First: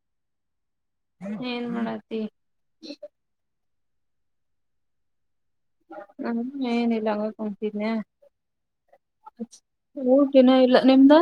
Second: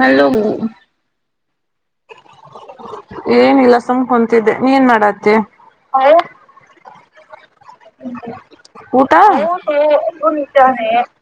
hello ಏನ್ ಮಾಡತಿ [inaudible] ಮ್ ಕುಂತಿದ್ದೆ ನೀನ್ ಮಾಡತ್ತತಿ ಹ್ಮ ಏನ ಇಲ್ಲಂಗ ಕುತನ ಊಟ ಹ ದಿನ ಇಲ್ಲ ನಿಮ್ದ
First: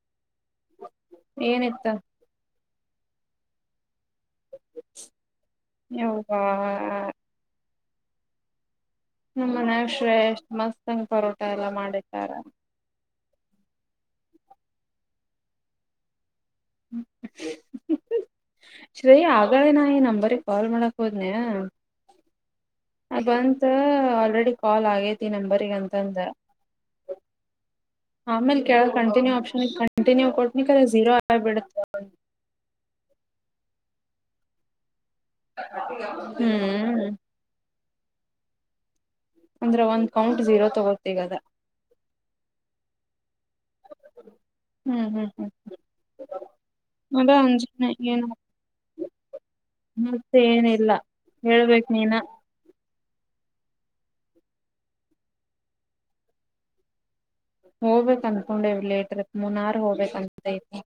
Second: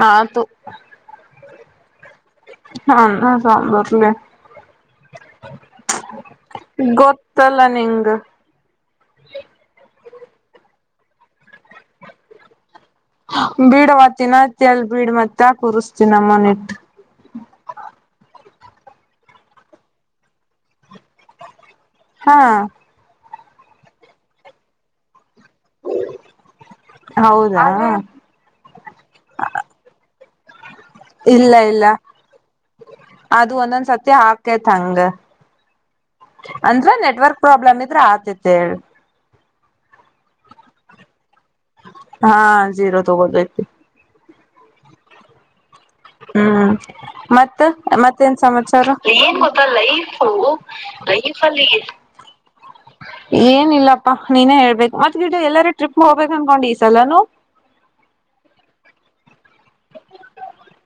ಹಾ ತ [unintelligible] ಏನಿತ್ತ ಅನ್ನ ಸಾಂಬಾರ್ ಹ ಹಾ ನಿಂಗು [unintelligible] ನಮ್ಮನ ಶ್ರೇ ಎಷ್ಟ್ ಮಸ್ತ್ಂಗ ಪರೋಟ ಎಲ್ಲಾ ಮಾಡಾರ ಬೀಡವತಿನತ್ತ ಎಲ್ ಬೀಡ್ ಮತ್ತೆ ಕೂರಿಸ್ತೀನ ನಮ್ಮನೆ ಶ್ರಯ ಆಗಳೇ ನಾ ಈ ನಂಬರ್ ಕಾಲ್ ಮಾಡಕ್ ಹೋದ್ನ ಹಾ ಬಂತ ಆಲ್ರೆಡಿ ಕಾಲ್ ಆಗೈತ್ ಂತ [unintelligible] ಹೌದಾ ಆಮೇ ಕ ಕಂಟಿನ್ಯೂ ಆನ್ ಮ ನೀವು ಕೊಟ್ಟನಿ ಕಾಲ ಜೀರೋ ಇಲ್ಲ ಆಗ್ಬಿಡುತ್ತೆ ಇಲ್ಲ [unintelligible] ಅದು ಒಂದೊಂದ್ ಸತಿ ಹಾಕೇತ್ಂಗ ಹ್ಮ್ ಆದ್ರೆ ಆತತೆ ಹೇಳ ಅಂದ್ರೆ ಒಂದ್ ಕೌಂಟ್ ಜೀರೋ ತಗೋ ಈಗದ ಹಾ ಜೀರೋ ತ ಬದುತಿ ಹ್ಮ್ ಹ್ಮ್ ಹ್ಮ್ ಹ್ಮ್ ಅದ ಮತ್ತ ಅಂಜನ ಏನ್ ಮತ್ತೇನ್ ಸಮಾಚಾರ ಗ ಲ [inaudible] ಈಫಲ್ಲಿಗೆ ಹ [unintelligible] [unintelligible] ಏನಿಲ್ಲಪ್ಪಾ ನೀನೇ ಹೇಳ್ಬೇಕು ಮತ್ ಗಿ ಎಲ್ಲಾರೂ ಟ್ರಿಪ್ ಹೋಗಬೇಕ ಅನ್ಕೊಂಡು ಈ ಸಲನು ಹೋಗ್ಬೇಕಕ್ ಅನ್ಕೊಂಡವ ಲೇಟರ್ತ್ ಮುನ್ನಾರ್ ಹೋಗಬೇಕಕ್ಂತೈತಿ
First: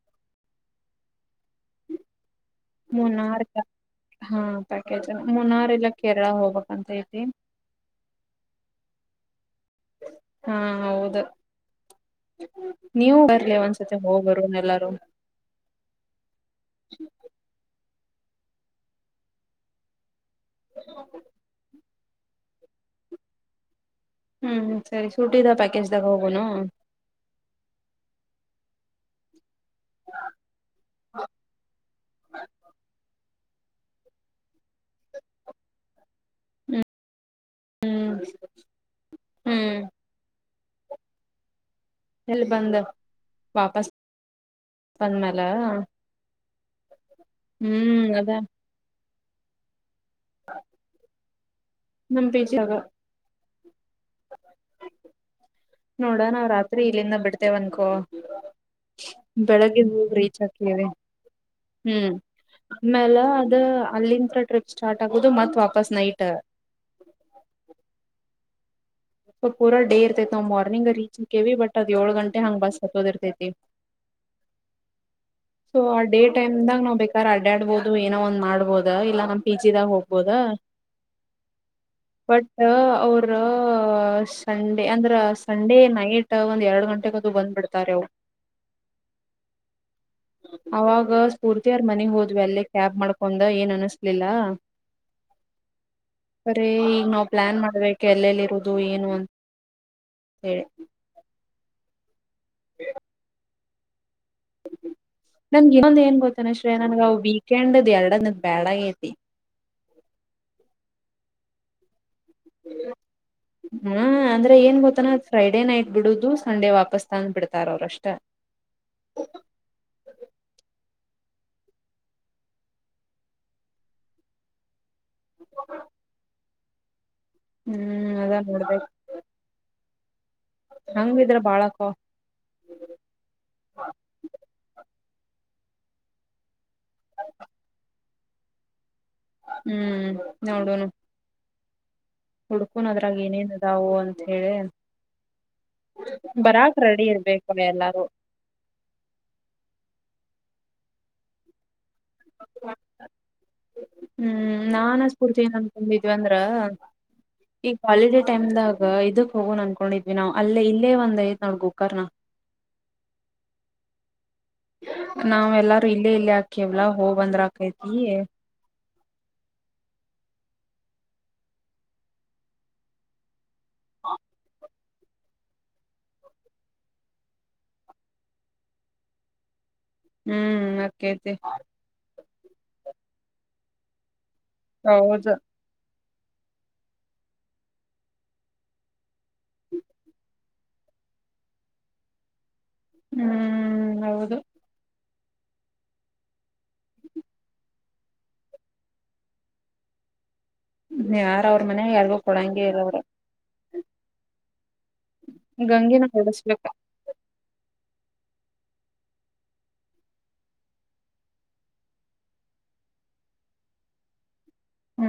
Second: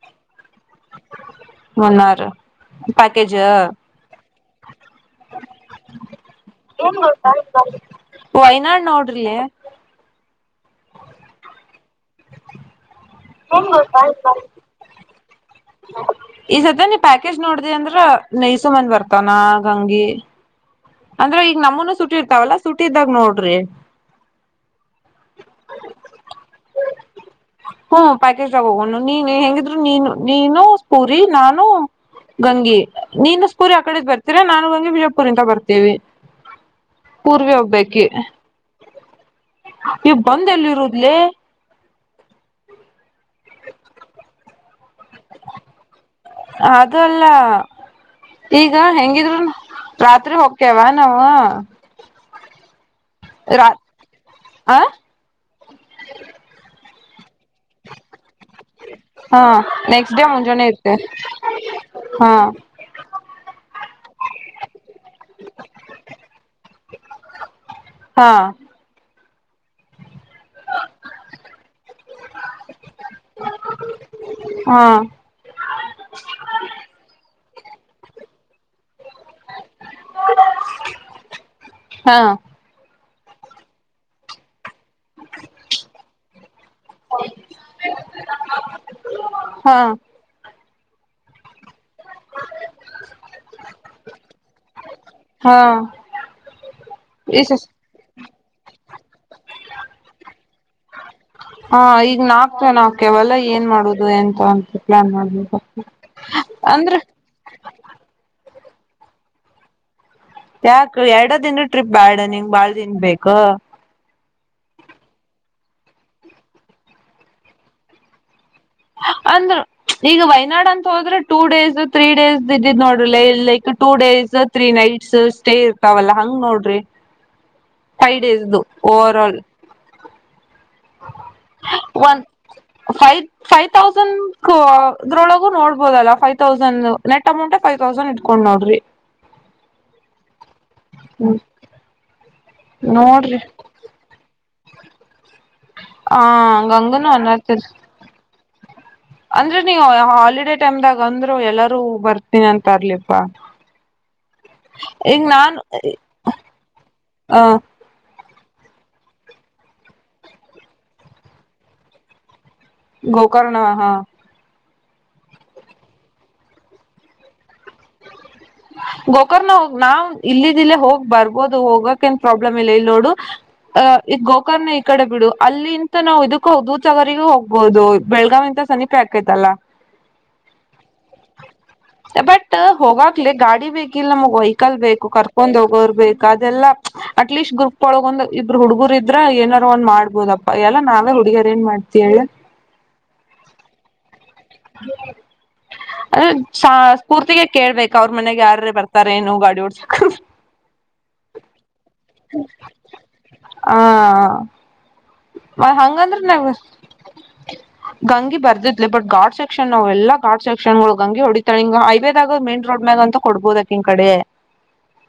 ಮನ್ನಾರ ಪಕೇಜ್ ಮುನ್ನಾರ್ ಹಾ ಪ್ಯಾಕೇಜ್ ಮುನ್ನಾರಲ್ಲ ಕೇರಳ ಹೋಗ್ಬೇಕಕ್ಂತ ಐತಿ ವಯ್ನಾಡ್ ನೋಡ್ರಿ ಹಾ ಹೌದ ನೀವು ಬರ್ಲಿ ಒಂದ್ಸತಿ ಹೋಗ್ರು ಎಲ್ಲಾರು ಈ ಸತಿ ನೀ ಪ್ಯಾಕೇಜ್ ನೋಡ್ದಿ ಅಂದ್ರ ನೈಸುಮನ್ ಬರ್ತಾನ ಗಂಂಗಿ ಅಂದ್ರ ಈಗ ನಮ್ಮನು ಸುಟ್ಟಿ ಇರ್ತಾವಲ್ಲ ಸುಟ್ಟಿದ್ದಾಗ ನೋಡ್ರಿ ಹ್ಮ್ ಸರಿ ಸುಟಿದ ಪ್ಯಾಕೇಜ್ದಾಗ ಹೋಗನು ಪ್ಯಾಕೆ್ ನೀವು ಹೆಂಗ ನೀನು ನೀನು ಸ್ ಪೂರಿ ನಾನು ಗಂಗೆ ನೀನು ರಿ ಕಡೆದ ಬರ್ತೀರ ನಾು ಗಂಗೆ ಬಿಜಪುರಿಂದ ಬರ್ತೀವಿ ಪೂರ್ವಿ ಒಬ್ಬಕಿ ಹ್ಮ್ ಹ್ಮ್ ನೀವು ಬಂದ ಎಲ್ಲಿ ರರುದಲೆ ಇಲ್ಲಿ ಬಂದ ವಾಪಸ್ ಬಂದ್ಮ್ಯಲೆ ಅದು ಅಲ್ಲ ಈಗ ಹೆಂಗಿದ್ರು ರಾತ್ರಿ ಹಕ್ಕ್ಯವಾ ನಾವು ನಮ್ ಪಿಜಿಯಾಗ ರಾ ಆ ನೋಡ ನಾವ್ ರಾತ್ರಿ ಇಲ್ಲಿಂದ ಬಿಡ್ತೆೇವನ್ಕೋ ಹಾ ಬೆಳಗ್ಗೆ ಹೋಗ ನೆಕ್ಸ್ಟ್ ಡೇ ರೀಚ್ ಮುಂಜಾನೆ ಹಾಕವಿ ಇರ್ತೆ ಹ್ಮ್ ಹಾ ಆಮೇಲೆ ಅದ ಅಲ್ಲಿಂ ಟ್ರಿಪ್ ಸ್ಟಾರ್ಟ್ ಆಗದು ಮತ್ ವಾಪಸ್ ನೈಟ್ [inaudible] ಹಾ ಪೂಾಡೇರ್ ತ ನಾವು ಮಾರ್ನಿಂಗ್ ರೀಚ್ ಹಕ್ಕೇವಿ ಬಟ್ ಅದ್ ಏಳ ಗಂಟೆ ಹಂಗ್ ಬಸ್ ಹಕೋದಿರ್ತೈತಿ ಹಾ ಡಬಹುದು ಏನೋ ಒ ಮಾಡಬಹದು ಇಲ್ಲ ನ್ ಪಿ ಜಿದಾಗ ಹೋಗ್ಬೋದ ಹಾ ಬಟ್ ಅವರು ಅರ ಸ ಅಂದ್ರ ಸಂಡೇ ನೈಟ್ ಒಂದ್ ಎರಡ್ ಗಂಟೆೆಗೆದು ಬಂದ್ ಬಿಿಡ್ತಾರೆ ಅವು ಹ್ಮ ಅವಾಗ ಸ್ಫೂರ್ತಿಯಾರ್ ಮನೆಗ್ ಹೋದ್ವಿ ಅಲ್ಲೇ ಕ್ಯಾಬ್ ಮಾಡ್ಕೊಂಡ ಏನ್ ಅನಸ್ಲಿಲ್ಲ ಹಾ ಸರಿೀ ಈಗ ನಾವ್ ಈ ಪ್ಲಾನ್ ಹ ಮಾಡ್ಬೇಕು ಎಲ್ಲೆಲ್ಲಿ ಇರು ಅದು ಏನು ಅಂತ ಹೇಳಿ ಹಾ ಈಗ ನಾಕ್ತ್ವ ನಾಕವಲ್ಲ ಏನ್ ಮಾಡುದು ಎಂತ ಅಂತ ಪ್ಲಾನ್ ಮಾಡ್ಬೇಕು ನನ್ಗೆ ಇನ್ನೊಂದು ಏನ್ ಗೋತಾನ ಶ್ರೇ ಅಂದ್ರ ನನ್ಗ ವೀಕೆಂಡ್ದ ಎರಡ ಬ್ಯಾಡ ಗತಿ ಯಾಕು ಎರಡ ದಿನ ಟ್ರಿಪ್ ಬ್ಯಾಡ ನಿಂಗ್ ಬಾಳ್ ದಿನ ಬೇಕ ಹ್ಮ ಅಂದ್ರೆ ಏನ್ ಗೊತ್ತಾನ ಫ್ರೈಡ್ ಡೇ ನೈಟ್ ಬಿಡುದು ಸಂಡೆ ವಾಪಸ್ ತಂದು್ ಬಿಡ್ತಾರ ಅವರಷ್ಟ ಅಂದ್ರು ಈಗ ವಯನಾಡ್ ಅಂತ ಹೋದ್ರೆ ಟೂ ಡೇಸ್ ತ್ರೀ ಡೇಸ್ ಇದ್ದಿದ್ ನೋಡ್ರ ಲ like two days three night stay ಇರ್ತಾವಲ್ಲ ಹಂಗ್ ನೋಡ್ರಿ ಹ್ಮ್ ಫೈವ ಅದ ಡೇಸ್ ನೋಡ್ಬೇಕ ಓವರ್ ಆಲ್ ಹಂಗಿದ್ರ ಬಾಳಕ ಒನ್ ಫೈವ್ ಫೈವ್ ತೌಸಂಡ್ ಅದ್ರೊಳಗೂ ನೋಡ್ಬೋದಲ್ಲ five thousand net amount five thousand ಇಟ್ಕೊಂಡ್ ನೋಡ್ರಿ ಹ್ಮ್ ನೋಡನು ಹ್ಮ್ ಹುಡ್ಕುನ ಅದ್ರಾಗ ನೋಡ್ರಿ ಏನೇನ್ ಇದದಾವ ಅಂತ ಹೇಳಿ ಆ ಬರಾಕ್ ರೆಡಿ ಹಂಗಂಗನು ಇರ್ಬೇಕು ಅನ್ನತಿರ್ ಎಲ್ಲಾರು ಅಂದ್ರೆ ನೀವು ಹಾಲಿಡೇ ಟೈಮ್ಗ ಅಂದ್ರು ಎಲ್ಲಾರೂ ಬರ್ತೀನಿ ಅಂತರ್ಲಿಪಾ ಹ್ಮ್ ನಾನ್ ಸ್ಫೂರ್ತಿ ಏನ್ ಅನ್ಕೊಂಡಿದ್ವಿ ಅಂದ್ರ ಅ ಈ ಕಾಲೇಜ ಟೈಮ್ದಾಗ ಇದಕ್ ಹೋಗೋಣ ಅನ್ಕೊಂಡಿದ್ವಿ ನಾವವು ಅಲ್ಲೇ ಇಲ್ಲೇ ಒಂದ್ಐದ್ ನಡ್ಗು ಕರ್ನಾ ಗೋಕರ್ಣ ಹಾ ನಾವ ಎಲ್ಲಾರು ಇಲ್ಲೇ ಇಲ್ಲೇ ಹಾಕ್ಯವ್ಲಾ ಹೋಗ ಬಂದ್ರ ಆಕೈತಿ ಗೋಕರ್ನ ಹೋಗ್ ನಾವ್ ಇಲ್ಲಿದ್ದಿಲ್ಲೇ ಹೋಗ್ ಬರ್ಬೋದು ಹೋಗಕ ಏನ್ ಪ್ರಾಬ್ಲಮ್ ಇಲ್ಲ ಇಲ್ ನೋಡು ಅ ಗೋಕರ್ನ ಕಡೆ ಬಿಡು ಅಲ್ಲಿ ಇಂತ ನಾ್ ಇದಕ್ಕ ದೂ ಸಗರಿಗೂ ಹೋಗ್ಬಹುದು ಬೆಳಗಾವ್ ಇಂತ ಸಿಪೆ ಹಾಕೈತಲ್ಲ ಹ್ಮ್ ನಕೈತೆ ಬಟ್ ಹೋಗಾಗ್ಲ ಗಾಡಿ ಬೇಕ ಇಿಲ್ಲ ನಮ್ಗ್ ವೆಹಿಕಲ್ ಬೇಕು ಹೌದು ಕರ್ಕೊಂಡ್ ಹೋಗೋರು ಬೇಕು ಅದೆಲ್ಲ ಅಟ್ಲೀಸ್ಟ್ ಗ್ರೂಪ್ ಒಳಗ ಒಂದ್ ಇಬ್ಬರು ಹುಡುಗರ ಇದ್ರ ಏನಾದಾರರು ಒಂದ ಮಾಡಬಹದಪ್ಪಾ ಎಲ್ಲ ನಾವೇ ಹುಡಿಗಾರ ಏನ್ ಮಾಡ್ತ ಹೇಳ ಹ್ಮ್ ಹೌದು [inaudible] [inaudible] ಅದ ಸ್ಫೂರ್ತಿಗೆ ಕೇಳ್ಬೇಕಕ್ ಅವ್ರ ಮನೆಗೆ ಯಾರ್ರ ಬರ್ತಾರೇನು ಗಾಡಿ ಓಡ್ಸಕ ್ಮ ಯಾರ ಅವ್ರ ಮನೆ ಎಲ್ಗೂ ಕೊಡಂಗಗೆ ಇರವರು ಹಾ ಗಂಗಿನ ಹಂಗಂದ್ರ [unintelligible] ಹೊಡಸ್ಬೇಕ ಗಂಗೆ ಬರ್ದಿಧ್ಲು ಬಟ್ ಗಾರ್ಡ್ ಸೆಕ್ಷನ್ ಅವೆಲ್ಲಾ ಗಾರ್ಡ್ ಸೆಕ್ಷನ್ ಗಳು ಗಂಗೆ ಹೊಡಿತಾಳೆ ಹಿಂಗ ಹೈವೇದಾಗ್ ಮೈನ್ ರೋಡ್ ಡ್ಮ್ಯಾಗಂಥು ಕೊಡ್ಬೋದಕಿನ್ ಕಡೆ ಹ್ಮ್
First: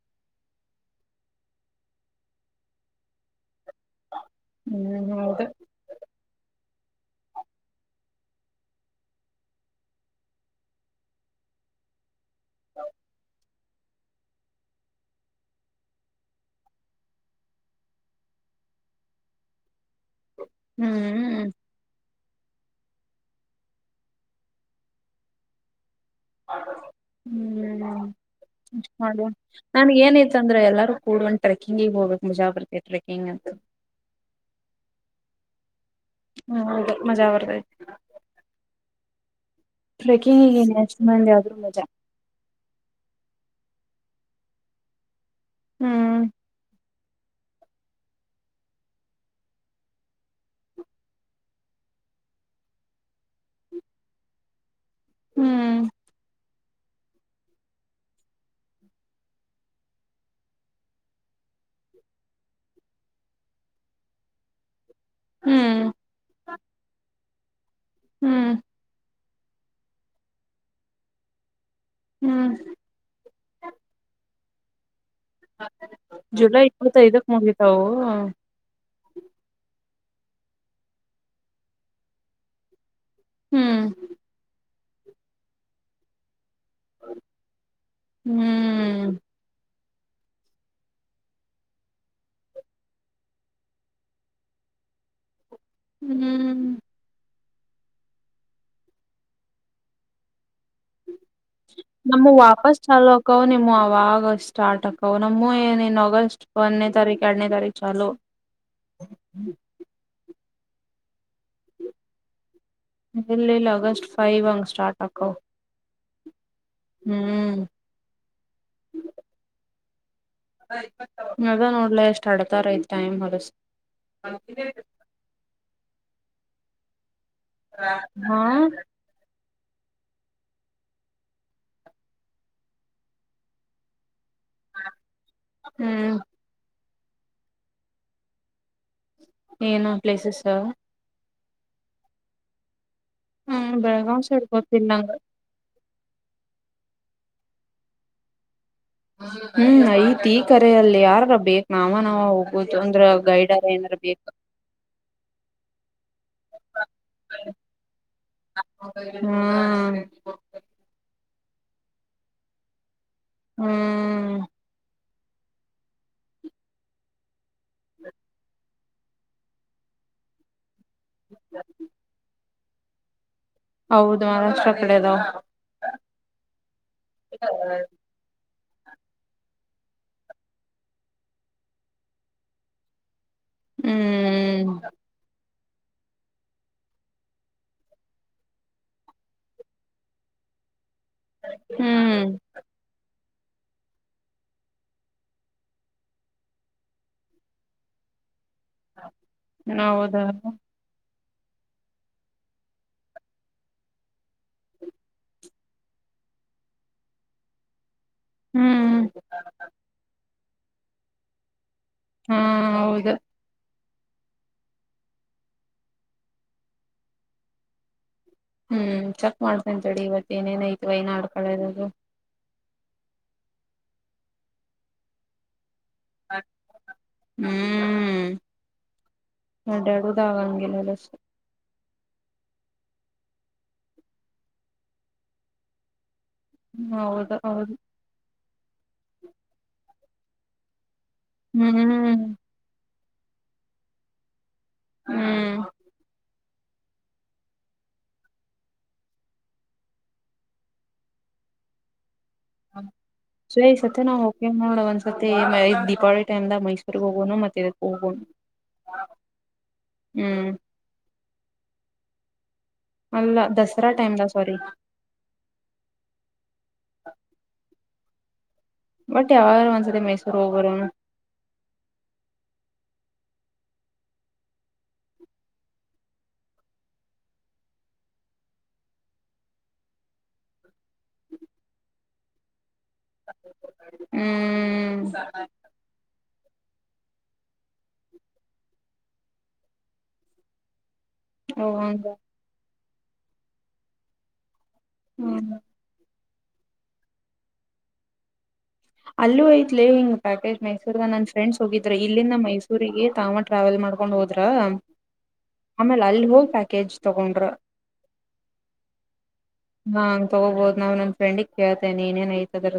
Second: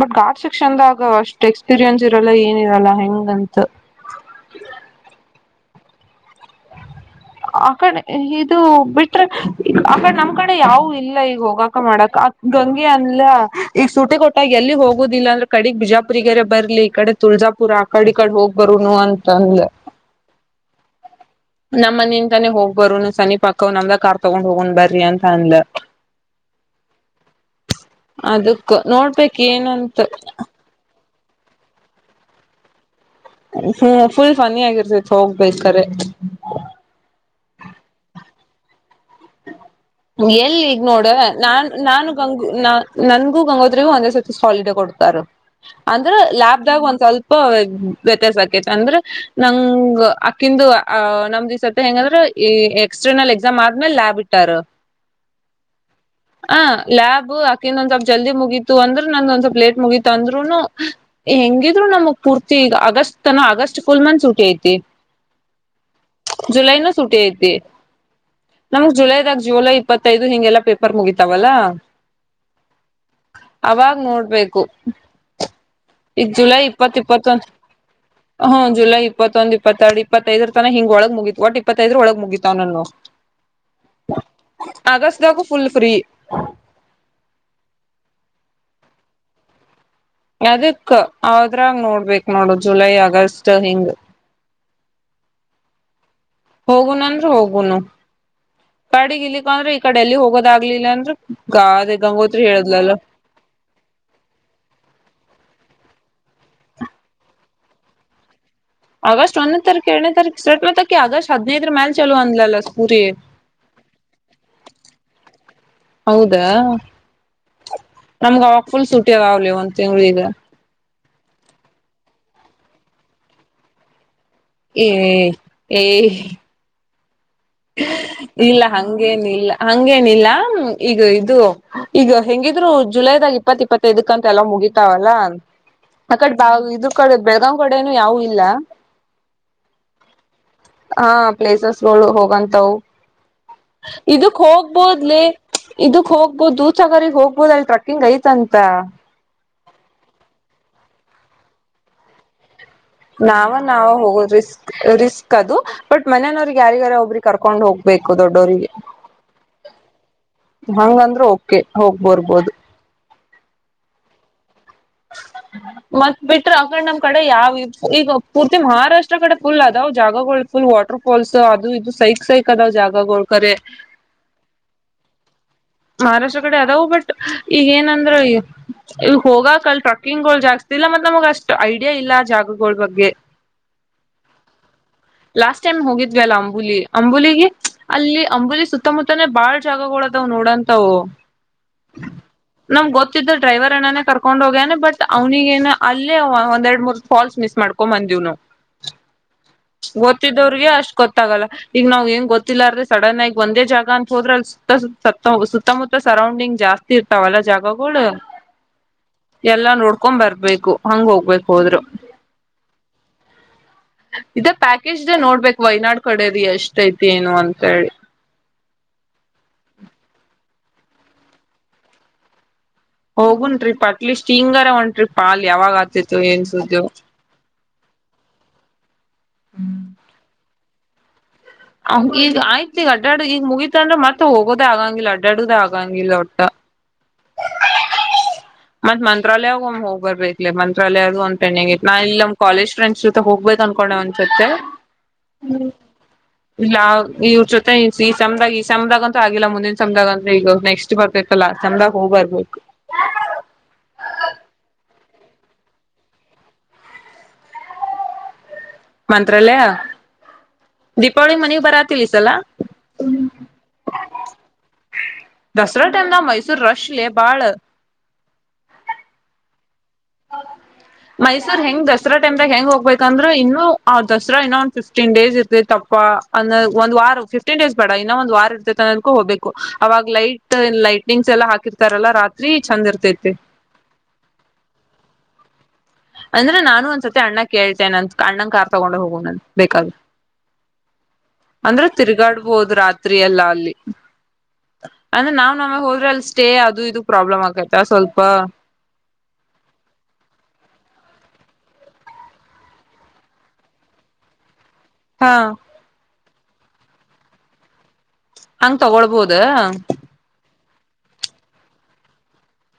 ಬಟ್ ಗಾಟ್ ಸೆಕ್ಷನ್ದಾಗ ಅಷ್ಟ್ ಎಕ್ಸ್ಪೀರಿಯನ್ಸ್ ಇರಲ್ಲ ಏನಿರಲ್ಲ ಹೆಂಗ ಅಂತ ಹ್ಮ್ ಹೌದು ಆಕಡೆ ಇದು ಬಿಟ್ರೆ ಆಕಡೆ ನಮ್ ಕಡೆ ಯಾವು ಇಲ್ಲ ಈಗ ಹೋಗಾಕ ಮಾಡಕ ಗಂಗಿ ಅಂದ್ಲ ಈ ಸೂಟಿ ಕೊಟ್ಟಾಗ ಎಲ್ಲಿ ಹೋಗೋದಿಲ್ಲ ಅಂದ್ರೆ ಕಡೆಗ್ ಬಿಜಾಪುರ್ಗಾರ ಬರ್ಲಿ ಈ ಕಡೆ ತ ಬಿಜಾಪುರ ಆ ಕಡೆ ಈ ಕಡೆ ಹೋಗ್ ಬರುನು ಅಂತಂಧ್ಲ ಹ್ಮ್ ಮನಿಂದನೆ ಹೋಗ್ಬರುನು ಸನಿ ಪಕ್ಕವ್ ನಮ್ದಾ ಕಾರ್ ತೊಗೊಂಡ್ ಹೋಗೊಂಡ್ ಬರ್ರಿ ಅಂತ ಅಂದ್ಲ [inaudible] ಹ್ಮ್ ಅದಕ್ ಮಾಡನ್ ನೋಡ್ಬೇಕ್ ಏನಂತ ನ್ಯಾನಿಗ್ಯೆನ್ ಇತಂದ್ರೆ ಎಲ್ಲಾರೂ ಕೂಡ್ಕಂಡ್ ಟ್ರಕಿಂಗಿಗೆ ಹೊಬ್ಯಕ್ ಮುಜಾ ಬರ್ [unintelligible] ಹ್ಮ ಫುಲ್ ಫನ್ನಿ ಆಗಿರ್ತೈತ್ ಹೋಗ್ಬೇಕ್ರ ಹ್ಮ್ ಹೌದು ಮಜಾ ಬರ್ತೈತಿ ಎಲ್ಲಿ ಟ್ರೆಕ್ಕಿಂಗಿಗೆ ಈಗ್ ಎಷ್ಟ್ ನೋಡ ಮಂದಿ ಆದ್ರೂ ನಾನ್ ಮಜಾ ನಾನು ಗಂಗು ನಾ ನನ್ಗೂ ಗಂಗೋತ್ ಒಂದ ಹಾಲಿಡ ಕೊಡ್ತಾರೆ ಅಂದ್ರೆ ಹ್ಮ್ ಲ್ಯಾಬ [unintelligible] ಸ್ವಲ್ಪ ವ್ಯತ್ಯಾಸಕ ಅಂದ್ರೆ ನಂಗ ಅಕ್ಕಿಂದು ಅ ನಮ್ ಜತೆ ಹೆಂಗ ್ರ ಈ ಎಕ್ಸ್ಟರ್ನಲ್ ಎಕ್ಸಾಮ್ ಆದ್ಮೇಲೆ ಲಯಬ್ಬ್ ಇಟ್ಟಾರ ಹ್ಮ್ ಹ ಲ್ಯಾಬ್ ಅಕಿಂದ ಒಂದ್ವಪ್ ಜಲ್ದಿ ಮುಗೀತು ಅಂದ್ರ ನಂದ ಒಂದ್ ಸ್ವಲ್ಪ್ ಲೇಟ್ ಮುಗೀತು ಅಂದ್ರುನು ಹೆಂಗಿದ್ರು ನಮಗ್ ಪೂರ್ತಿ ಈಗ ಆಗಸ್ಟ್ ತನ ಆಗಸ್ಟ್ ಫುಲ್ ಮಂ ಸುಟಿ ಐತಿ ಹ್ಮ್ ಜುಲೈ ನು ಸಟಿ ಇಐತಿ ಹ್ಮ್ ನಮ್ಗ್ ಜುಲೈದಾಗ ಜುಲೈ ಇಪ್ಪತ್ತೈದು ಹಿಂಗೆಲ್ಲಾ ಪೇಪರ್ ಮುಗಿತಾವಲ್ಲಾ ಹ್ಮ್ ಅವಾಗ್ ನೋಡ್ಬೇಕು ಈಗ ಜುಲೈ ಇಪ್ಪತ್ತ ಇಪ್ಪತ್ತೈದಕ್ ಇಪ್ಪತ್ತೊಂದು ಮುಗಿತಾವು ಹ್ಮ ಜುಲೈ ಇಪ್ಪತ್ತೊಂದು ಇಪ್ಪತ್ತೆರಡು ಇ ಇಪ್ಪತ್ತೈದರ ತನ ಹಿಂಗ ಒಳಗ್ ಮುಗಿತ್ ಒಟ್ ಇಪ್ಪತ್ತೈದರ ಒಳಗೆ ಮುಗಿತಾವ್ ನನು ಹ್ಮ್ ಅಗಸ್ಟಾಗು ಫುಲ್ ಫ್ರೀ ಹ್ಮ್ ಅದಕ್ಕಾ ಆದ್ರಾಗ ನೋಡ್ಬೇಕ್ ನೋಡು ಜುಲೈ ಆಗಸ್ಟ್ ಹಿಂಗ ಹ್ಮ್ ಹೋಗುನಂದ್ರ ಹೋಗುನು ಕಡೆಗ ಇಲ್ಲಿಗ್‌ಬರಿ ಈ ಕಡೆ ಎಲ್ಲಿ ಹೋಗದಗ್ಲಿಲ್ಲ ಅಂದ್ರ ಗಾದೆ ನಮ್ಮ ಗಂಗೋತ್ರಿ ವಾಪಸ್ ಹೇಳದ್ಲಲ್ಲ ಚಲ್ ಹಕವ ನಿಮ್ಮ ಅವಾಗ ಸ್ಟಾರ್ಟ್ ಆವನ ಉಯೆನಿನ್ನೆನ್ ಆಗಸ್ಟ್ ಒನ್ನೆ ತಾರೀಕ್ ಯಾರ್ಡ್ನೆ ತಾರೀಕ್ ಚಾಲೋ ಆಗಸ್ಟ್ ಒಂದೇ ತಾರಿಕ್ ಎರಡನೇ ತಾರಿಕ್ [unintelligible] ಆಗಸ್ಟ್ ಹದಿನೈದರ ಮೇಲೆ ಚಲೋ ಅಂಥಲ್ಲ ಇಲ್ಲಿಲ್ಲಾ ಆಗಸ್ಟ್ ಫೈವ್ ಅಂಗ್ ಸ್ಟಾರ್ಟ್ ಅಕ್ಕವು ಹೌದಾ ನಮಗ ಅವಾಗ ಫುಲ್ ಸುಟಿ ಅದಾವಲಿ ಒಂದ್ ತಿಂಗ್ಲಾ ಈಗ ಅದಾ ನೋಡ್ಲಿ ಎಷ್ಟ್ ಅಡ್ತಾರೈಐ ಟೈಮ್ ಹೊಲಸ ಏ ಏ ಹಾ ಇಲ್ಲ ಹಂಗೇನಿಲ್ಲ ಹಂಗೇನಿಲ್ಲ ಈಗ ಇದು ಈಗ ಹೆಂಗಿದ್ರು ಜುಲೈದಾಗ ಇಪ್ಪತ್ತ ಇಪ್ಪತ್ತೈದ ಂತ ಎಲ್ಲ ಮುಗಿತಾವಲ್ಲ ಹ್ಮ್ ಆಕಡೆ ಬ ಇದ್ರ ಕಡೆ ಬೆಳಗಾಂ ಕಡೆನು ಯಾವು ಇಲ್ಲ ಏನು ಪ್ಲೇಸಸ್ಸ ಹ ಪ್ಲೇಸಸ್ಗಳು ಹೋಗಂತವು ಹ್ಮ್ ಬೆಳಗಾವ್ ಇದಕ್ ಸೈಡ್ ಗೊತ್ತಿಲ್ಲ ನಂಗ ಹೋಗ್ಬೋದ್ಲಿ ಇದಕ್ ಹೋಗ್ಬಹದು ದೂಸಗರಗ್ ಹೋಗ್ಬಹುದು ಅಲ್ಲಿ ಟ್ರಕ್ಕಿಂಗ್ ಐತಂತ ಹ್ಮ್ ಐತಿ ಈ ಕರೆಯಲ್ಲಿ ಯಾರ ಬೇಕ್ ನಾವ ನಾವ ಹೋಗ್ ನಾವ ನಾವ ಹೋಗ ರಿಸ್ಕ್ ರಿಸ್ಕ್ ಅದು ಬಟ್ ಮನನವರಿಗೆ ಯಾರಿಗಾರ ಒಬ್ರ ಕರ್ಕೊಂ ಹೋಗ್ಬೇಕು ದೊಡ್ಡೋರಿಗೆ ಹ್ಮ್ ಹಂಗಂದ್ರರು ಹೋ ಹೋಗ್ಬರ್ಬೋದು ಹ್ಮ್ ಮತ್ ಬಿಟ್ರ ಅಕಡ ನಮ್ ಕಡೆ ಯಾವ ಈಗ ಪೂರ್ತಿ ಮಹಾರಾ ಇಷ್ಟ್ ಕಡೆ ಫುಲ್ ಅದಾವ್ ಜಾಗಗಳು ಫುಲ್ ವಾಟರ್ ಫಾಲ್ಸ್ ಅದು ಇದು ಸೈಕ್ ಸೈಕ್ ಅದಾವ್ ಜಾಗಗಳು ಕರೆ ಹೌದು ಮಹಾರಾಷ್ಟ್ರ ಕಡೆದಾವ ಮಹಾರಾಷ್ಟ್ರ ಕಡೆ ಅದವು ಬಟ್ ಈಗಏನಂದ್ರ ಈ ಇ ಹೋಗಕ್ ಅಲ್ ಟ್ರಕ್ಕಿಂಗ್ಗಳು ಜಾಗಸ್ತಿ ಇಲ್ಲ ಮತ್ತ ನಮಗ ಅಷ್ಟು ಐಡಿಯಾ ಇಲ್ಲ ಜಾಗಗಳ ಬಗ್ಗೆ ಹ್ಮ್ ಹ್ಮ್ ನ್ ಹೋಗಿದ್ವಿ ಅಲ್ಲ ಅಂಬುಲಿ ಅಂಬುಲಿಿಗೆ ಅಲ್ಲಿ ಅಂಬುಲಿ ಸುತ್ತಮುತ್ತನೇ ಬಾಳ್ ಜಾಗಗಳದಾವ್ ನೋಡನ್ ಹ್ಮ್ ನಮ್ ಗೊತ್ತ ಡ್ರೈವರ್ ಣನಾನೇ ಕರ್ಕೊಂಡ್ ಹೋಗ್ಯನೆ ಬಟ್ ಅವನಿಗೇನು ಅಲ್ಲೇ ಒಂದೆರಡ್ ಮೂರ್ ಫಾಲ್ಸ್ ಮಿಸ್ ಮಾಡ್ಕೊಂಡ್ ಬಂದ್ವಿ ಹೌದ ತ್ತಿದವ್ರಿಗೆ ಅಷ್ಟ್ ಗೊ ಗೊತ್ತಾಗಲ್ಲ ಈಗ ನಾವ್ ಏನ್ ಗೊತ್ತಿಲ್ಲ ಅ್ರ ಸಡನ್ ಆಗಿ ಒಂದೇ ಜಾಗ ಅಂತ ಹೋದ್ರೆ ಅ ಸುತ್ತಮುತ್ತ ಸರೌಂಡಿಂಗ್ ಜಾಸ್ತಿ ಇರ್ತಾವಲ್ಲ ಜಾಗಗಳು ಹ್ಮ್ ಎಲ್ಲಾ ನೋಡ್ಕೊಂಡ್ ಬರ್ಬೇಕು ಹಂಗ ಹೋಗ್ಬೇಕು ಹೋದ್ರು ಹಾ ಹೌದು ಇದೇ ಪ್ಯಾಕೇಜ್ ನೋಡ್ಬೇಕು ವಯನಾಡ್ ಕಡೆ ರ ಎಷ್ಟ ಐತಿ ಏನು ಅಂತೇಳಿ ಹ್ಮ್ ಚೆಕ್ ಮಾಡ್ತೇಂತೇಳ ಇವತ್ತ ಏನೇನಯತವ ಏನ್ ಆಡ್ಕಳರದು ಹೋಗುನ್ ಟ್ರಿಪ್ ಅಟ್ಲೀಸ್ಟ್ ಹಿಂಗಾರ ಒಂ ಟ್ರಿಪ್ ಪಾಲ್ ಯಾವಾಗ ಆತಿತ್ತು ಏನ್ ಸುದ್ದಿ ಹ್ಮ್ ಎಡದಾಗ ಏನದು ಈಗ ಆಯ್ತ ಈಗ ಅಡ್ಡ ಈಗ ಮುಗಿತತ ಅಂದ್ರೆ ಮತ್ತೆ ಹೋಗೋದೇ ಆಗಂಗಿಲ್ಲ ಅಡ್ಡಾಡುದ ಆಗಂಗಿಲ್ಲ ಒಟ್ಟ ಹೌದು ಹೌದು ಮತ್ ಮಂತ್ರಾಲಯಾಗ ಒ ಹೋಗ್ಬರ್ಬೇಕಕ್ ಮಂತ್ರಾಲಯದ ಒಂದ ಪೆಂಡಿಂಗ್ ಇ ನಾ ಇಲ್ಲಿ ನಮ ಹ್ಮ್ ಕಾಲಜ್ ಫ್ರೆಂಡ್ಸ್ ಹೋಗ್ಬೇಕು ಅನ್ಕೊಂಡೆ ಒನ್ಸತ್ತೆಮ ಹ್ಮ್ ಇಲ್ಲ ಇವ್ರ ಜೊತೆ ಈ ಸಮದಾಗ ಈ ಸಮದಾಗಂತೂ ಆಗಿಲ್ಲ ಮುಂದಿನ ಸಮ್ದಾಗ ಅಂತ ಈಗ ನೆಕ್ಸ್ಟ್ ಬರ್ತೈತಲ್ಲ ಚ ಹೋಗಬರ್ಬೋದು ಹ ಸ ಈ ಸತ್ತ ನಾವು ಓಕ ನೋಡ ಒಂದ್ಸ ಸತಿ ದೀಪಾವಳಿ ಟೈಮ್ ದ ಮೈಸೂರ್ಗ್ ಹೋಗೋಣ ಮತ್ತೆ ಇದಕ್ ಹೋಗೋಣ ಮಂತ್ರಾಲಯ ದೀಪಾವಳಿ ಮನ ಬರ ತಿಸಲ ಅಲ್ಲ ದಸರಾ ಟೈಮದ ಸೋರಿ ದಸರ ಟಮದ ಮೈಸೂರು ರಶ ಲೇ ಬಾಳ ಬಟ್ ಯಾವಾರು ಒಂದ್ಸ ಮೈಸೂರ್ ಹೆಂಗ್ ದಸರಾ ಟೈಮ್ರಾಗ ಹೆಂಗ್ ಹೋಗ್ಬೈತಿ ಯಾಕಂದ್ರೆ ಇನ್ನು ಅವ್ ದಸರಾ ಇನ್ನೊಂದಂದು ಫಿಫ್ಟೀನ್ ಡೇಸ್ ಇರ್ತಿ ತಪ್ಪ ಅಂದ ಒಂದ ವಾರ ಫಿಫ್ಟೀನ್ ಡೇಸ್ ಬಡ ಇನ ಒಂದ್ ವಾರ ಇರ್ತೈತೆ ಅನ್ನೋದ್ಕೂ ಹೋಗಬೇಕು ಅವಾಗ ಲೈಟ್ ಲೈಟ್ನಿಂಗ್ಸ್ ಎಲ್ಲ ಹಾಕಿರ್ತಾರಲ್ಲಾ ರಾತ್ರಿ ಚಂದ ಇರ್ತೈತೆ ಸ ಅಂದ್ರೆ ನಾನು ಒಂದ್ಸತಿ ಅಣ್ಣ ಕೇಳ್ತೆೇನೆ ನಂದ ಅಣ್ಣನ್ ಕಾರ್ ತಗೊಂಡ್ ಹೋಗೋ ನನ್ ಬೇಕಾದ್ರರು ಅಂದ್ರೆ ಹೋಗಂಗ ತಿರುಗಾಡ್ಬೋದು ರಾತ್ರಿಯಲ್ಲ ಅಲ್ಲಿ ಅಂದ್ರೆ ನಾವ್ ನಮ ಹೋದ್ರೆ ಅಲ್ಲಿ ಸ್ಟೇ ಅದು ಇದು ಪ್ರಾಬ್ಲಮ್ ಆಗೈತ ಸ್ವಲ್ಪ ಅಲ್ಲೂ ಐ್ತ್ಲ ಹಿ ಪ್ಯಾಕೇಜ್ ಮೈಸೂರ್ನ ನನ್ ಫ್ರೆಂಡ್ಸ್ ಹೋಗಿದ್ರೆ ಇಲ್ಲಿಂದ ಮೈಸೂರಿಗೆ ತಾಮ ಟ್ರಾವೆಲ್ ಮಾಡಕೊಂಡ್ ಹೋದ್ರ ಹಾ ಆಮೇಲೆ ಅಲ್ಲಿ ಹೋಗ ಪ್ಯಾಕೇಜ್ ತಗೊಂಡ್ರ ಹಂಗ ತಗೊಳ್ಬೋದ ನಾ್ ನನ್ ಫ್ರೆಂಡಿಗ್ ಕೇಳ್ತೇನೆ ಏನೇನ್ ಐ್ತದ್ರ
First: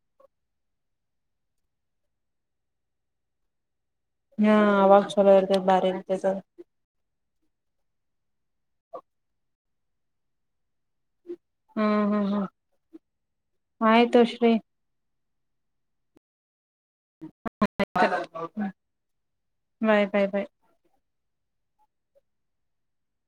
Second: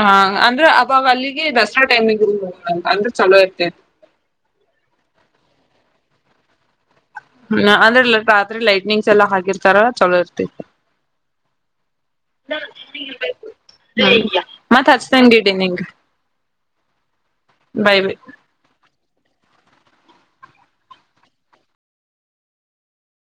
ಹಾ ಅಂದ್ರ ಅಬ್ಬ ಅಲ್ಲಿಗೆ ದಸರಾ ಟೈಮಿಗೆ ಅಂದ್ರೆ ಚಲೋ ಇರ್ತೆ ಹಾ ಅವಾಗ ಚಲೋ ಇರ್ತ ಬಾರಿ ಇರ್ತೆ ಹ್ಮ ಅಂದ್ರೆ ಇ ರಾತ್ರಿ ಲೈಟ್ನಿಂಗ್ಸ್ ಎಲ್ಲಾ ಹಾಕಿರ್ತಾರ ಚಲೋ ಇರ್ತಿತಿ ಹ್ಮ್ ಹ್ಮ್ ಹ್ಮ್ ಆಯ್ತು ಶ್ರೀ ಸಂಡೇ ಡೇ ನಿಂಗ ಬಾಯ್ ಬಾಯ್ ಬಾಯ್